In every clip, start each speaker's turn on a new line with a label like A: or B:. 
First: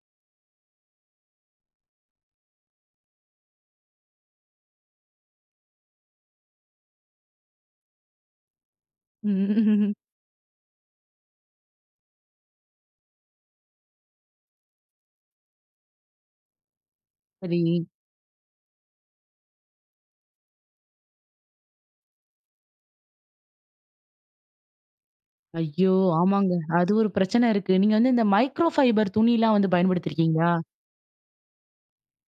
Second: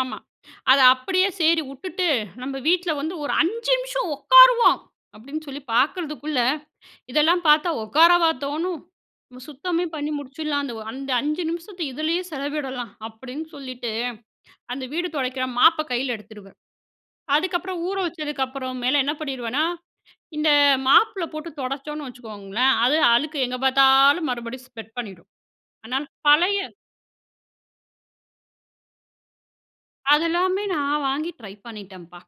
A: ஆமா. அத அப்படியே சேரி வுட்டுட்டு நம்ம வீட்ல வந்து ஒரு 5 நிமிஷம் ஒக்காருவோம் அப்படின்னு சொல்லி பாக்கறதுக்குள்ள, இதெல்லாம் பாத்தா ஒக்காரவா தோணும்? சுத்தமே பண்ணி முடிச்சிடலான்னு. அந்த அந்த 5 நிமிஷத்த இதுலயே செலவிடலாம் அப்படின்னு சொல்லிட்டு, அந்த வீடு தொடைக்கிற மாப்ப கையில எடுத்துருவேன். அதுக்கப்பறம்
B: சரிங்க.
A: ஊற வச்சதுக்கப்பறம் மேல என்ன பண்ணிருவேன்னா, இந்த மாப்புல போட்டு தொடச்சோனு வச்சுக்கோங்களேன், அது அழுக்கு எங்க பாத்தாலும் மறுபடியும் ஸ்ப்ரெட் பண்ணிரும்.
B: ஐயோ!
A: அனா
B: ஆமாங்க.
A: பழைய
B: அது ஒரு பிரச்சனை இருக்கு. நீங்க வந்து, இந்த மைக்ரோஃபைபர் துணிலாம் வந்து பயன்படுத்தியிருக்கீங்களா?
A: அதெல்லாமே நான் வாங்கி ட்ரை பண்ணிட்டேன்ப்பா.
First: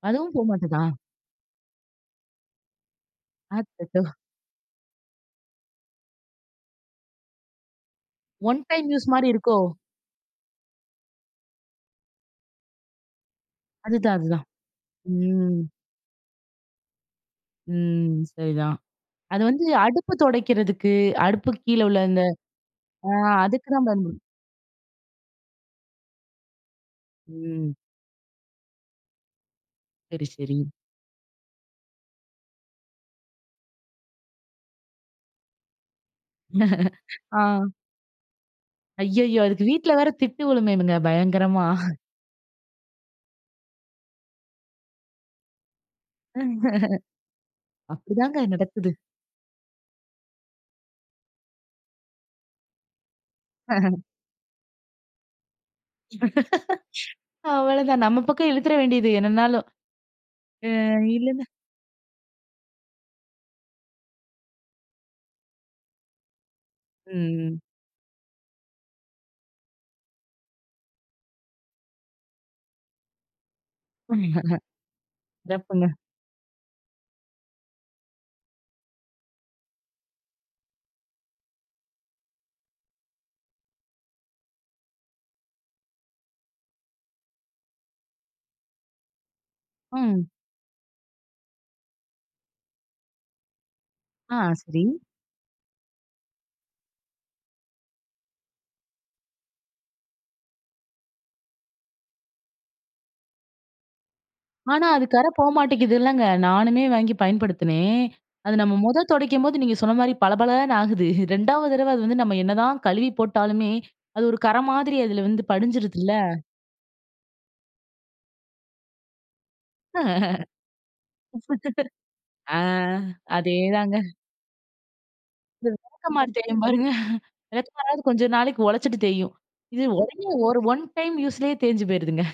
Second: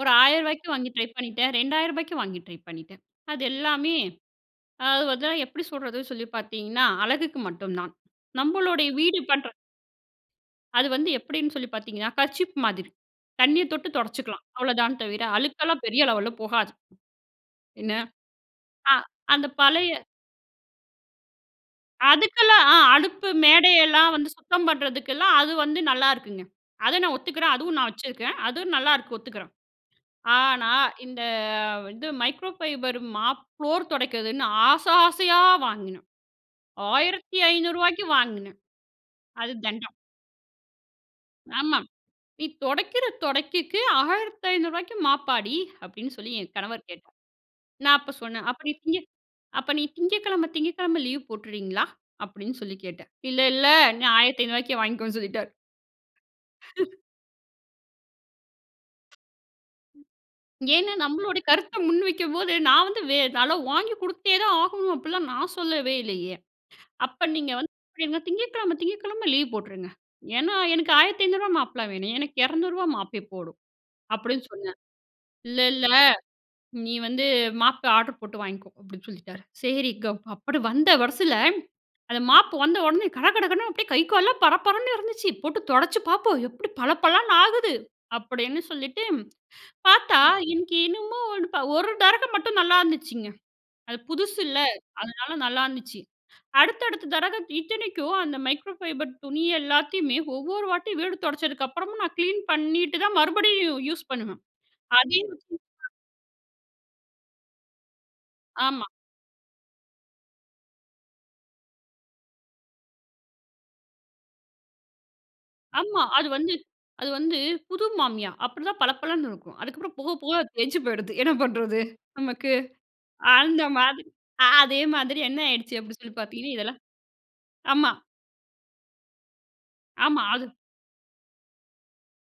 A: ஒரு
B: அதுவும் போ
A: ரூ. 1,000க்கு
B: மாட்டதா?
A: வாங்கி ட்ரை பண்ணிட்டேன். ரூ. 2,000க்கு வாங்கி ட்ரை பண்ணிட்டேன். அது எல்லாமே
B: அச்சச்சோ!
A: அது வந்து எப்படி சொல்றது சொல்லி பாத்தீங்கன்னா அழகுக்கு மட்டுந்தான்.
B: 1
A: நம்மளுடைய
B: டைம் யூஸ்
A: வீடு
B: மாரி
A: பண்ற
B: இருக்கோ?
A: அது வந்து எப்படின்னு சொல்லி பாத்தீங்கன்னா கர்ச்சீப் மாதிரி. தண்ணிய தொட்டு
B: அதுதான்,
A: தொடச்சுக்கலாம்.
B: அதுதான்.
A: அவ்வளோதான் தவிர,
B: ம்.
A: அழுக்கெல்லாம் பெரிய லெவல்ல போகாது. என்ன?
B: ம். சரிதான்.
A: அ
B: அது
A: அந்த
B: வந்து
A: பழைய
B: அடுப்பு தொடைக்கிறதுக்கு, அடுப்புக்கு கீழ உள்ள இந்த
A: அதுக்கெல்லாம், அ
B: அ
A: அடுப்பு
B: அதுக்குதான்
A: மேடையெல்லாம்
B: பயன்படும்.
A: வந்து சுத்தம் பண்ணுறதுக்கெல்லாம் அது வந்து நல்லாயிருக்குங்க. அதை நான் ஒத்துக்கிறேன்.
B: ம்.
A: அதுவும் நான் வச்சுருக்கேன். அதுவும் நல்லாயிருக்கு ஒத்துக்கிறேன்.
B: செரி, செரி.
A: ஆனா, இந்த இது மைக்ரோஃபைபர் மாப் ப்ளோர் தொடைக்கிறதுன்னு ஆசை ஆசையா வாங்கினேன். ஆயிரத்தி
B: அ.
A: ஐநூறு ரூபாய்க்கு வாங்கினேன்.
B: அய்யய்யோ!
A: அது
B: அதுக்கு
A: தண்டம்.
B: வீட்ல வேறு திட்டு விழுமேங்க பயங்கரமா!
A: "ஆமா. நீ தொடைக்கிற தொடைக்குக்கு ரூ. 1500க்கு மாப்பாடி?" அப்படின்னு சொல்லி என் கணவர் கேட்டார். நான் அப்போ
B: அப்படிதாங்க
A: சொன்னேன், "அப்ப நீ
B: நடக்குது.
A: திங்கட் அப்ப நீ திங்கட்கிழமை, திங்கட்கிழமை லீவ் போட்டுர்றீங்களா?" அப்படின்னு சொல்லி கேட்டேன். "இல்ல, இல்ல. ரூ. 1500க்கே வாங்கிக்கோன்னு" சொல்லிட்டார்.
B: அவ்வளதான். நம்ம பக்கம் இழுத்துற வேண்டியது என்னனாலும். அ,
A: ஏன்னா, நம்மளோட
B: இல்லனா
A: கருத்த முன் வைக்கம்போது, நான் வந்து வே அதுலாம் வாங்கி கொடுத்தேதான் ஆகணும் அப்படிலாம் நான் சொல்லவே இல்லையே. "அப்போ நீங்க
B: ம், ம்.
A: வந்து [unintelligible] திங்கட்கிழமை, திங்கட்கிழமை லீவ் போட்டுருங்க. ஏன்னா, எனக்கு ரூ. 1500 மாப்பெல்லாம் வேணாம். எனக்கு ரூ. 200 மாப்பே போதும்" அப்படின்னு சொன்னேன். "இல்ல, இல்ல.
B: சிறப்புங்க.
A: நீ வந்து மாப்பே ஆர்டர் போட்டு வாங்கிக்கோ" அப்படின்னு சொல்லிட்டாரு. செரிங்க அப்படி வந்த வெரசுல, அந்த மாப்பு வந்த உடனே கடகடகடன்னு அப்படியே கை கால்லாம் பரபரன்னு இருந்துச்சு. போட்டு தொடச்சு பாப்போம் எப்படி பள பளன்னு ஆகுது அப்படின்னு சொல்லிட்டு, பாத்தா
B: ம்.
A: இன்னிக்கி இன்னமும் ஒரு ப ஒரு தடவ மட்டும் நல்லாயிருந்துச்சுங்க. அது
B: அ,
A: புதுசுல்ல!
B: சரி.
A: அதனால நல்லாயிருந்துச்சு. அடுத்த, அடுத்த தடவை இத்தனைக்கும் அந்த மைக்ரோஃபைபர் துணி எல்லாத்தையுமே ஒவ்வொரு வாட்டி வீடு தொடச்சதுக்கப்பறமும் நான் கிளீன் பண்ணிட்டு தான் மறுபடியும் யு யூஸ் பண்ணுவேன்.
B: ஆனா, அது கறை
A: அதையும்,
B: போ மாட்டேங்குதுல்லங்க? நானுமே வாங்கி பயன்படுத்தினேன். அது நம்ம
A: ஆமா.
B: மொத தொடைக்கும்போது நீங்க சொன்ன மாரி பளபளன்னு ஆகுது. 2வது தடவை அது வந்து நம்ம என்னதான் கழுவி போட்டாலுமே, அது ஒரு கறை மாதிரி அதுல வந்து
A: ஆமா.
B: படிஞ்சுருதுல்ல?
A: அது வந்து அது வந்து புது மாமியா, அப்படிதான் பளபளன்னு இருக்கும். அதுக்கப்புறம் போக, போக தேஞ்சு போயிடுது. என்ன பண்றது? நமக்கு.
B: அ.
A: அந்த
B: அதேதாங்க.
A: மாதி அதே மாதிரி என்ன ஆயிடுச்சு அப்படி சொல்லி
B: விளக்கமாறு
A: பாத்தீங்கன்னா,
B: தேயும்
A: இதெல்லாம்
B: பாருங்க. விளக்க
A: ஆமா.
B: மாறாவது கொஞ்சம் நாளைக்கு உழைச்சுட்டு தேயும். இது உடனே
A: ஆமா. அது
B: ஒரு 1 டைம் யூஸ்லயே தேஞ்சு போயிருதுங்க.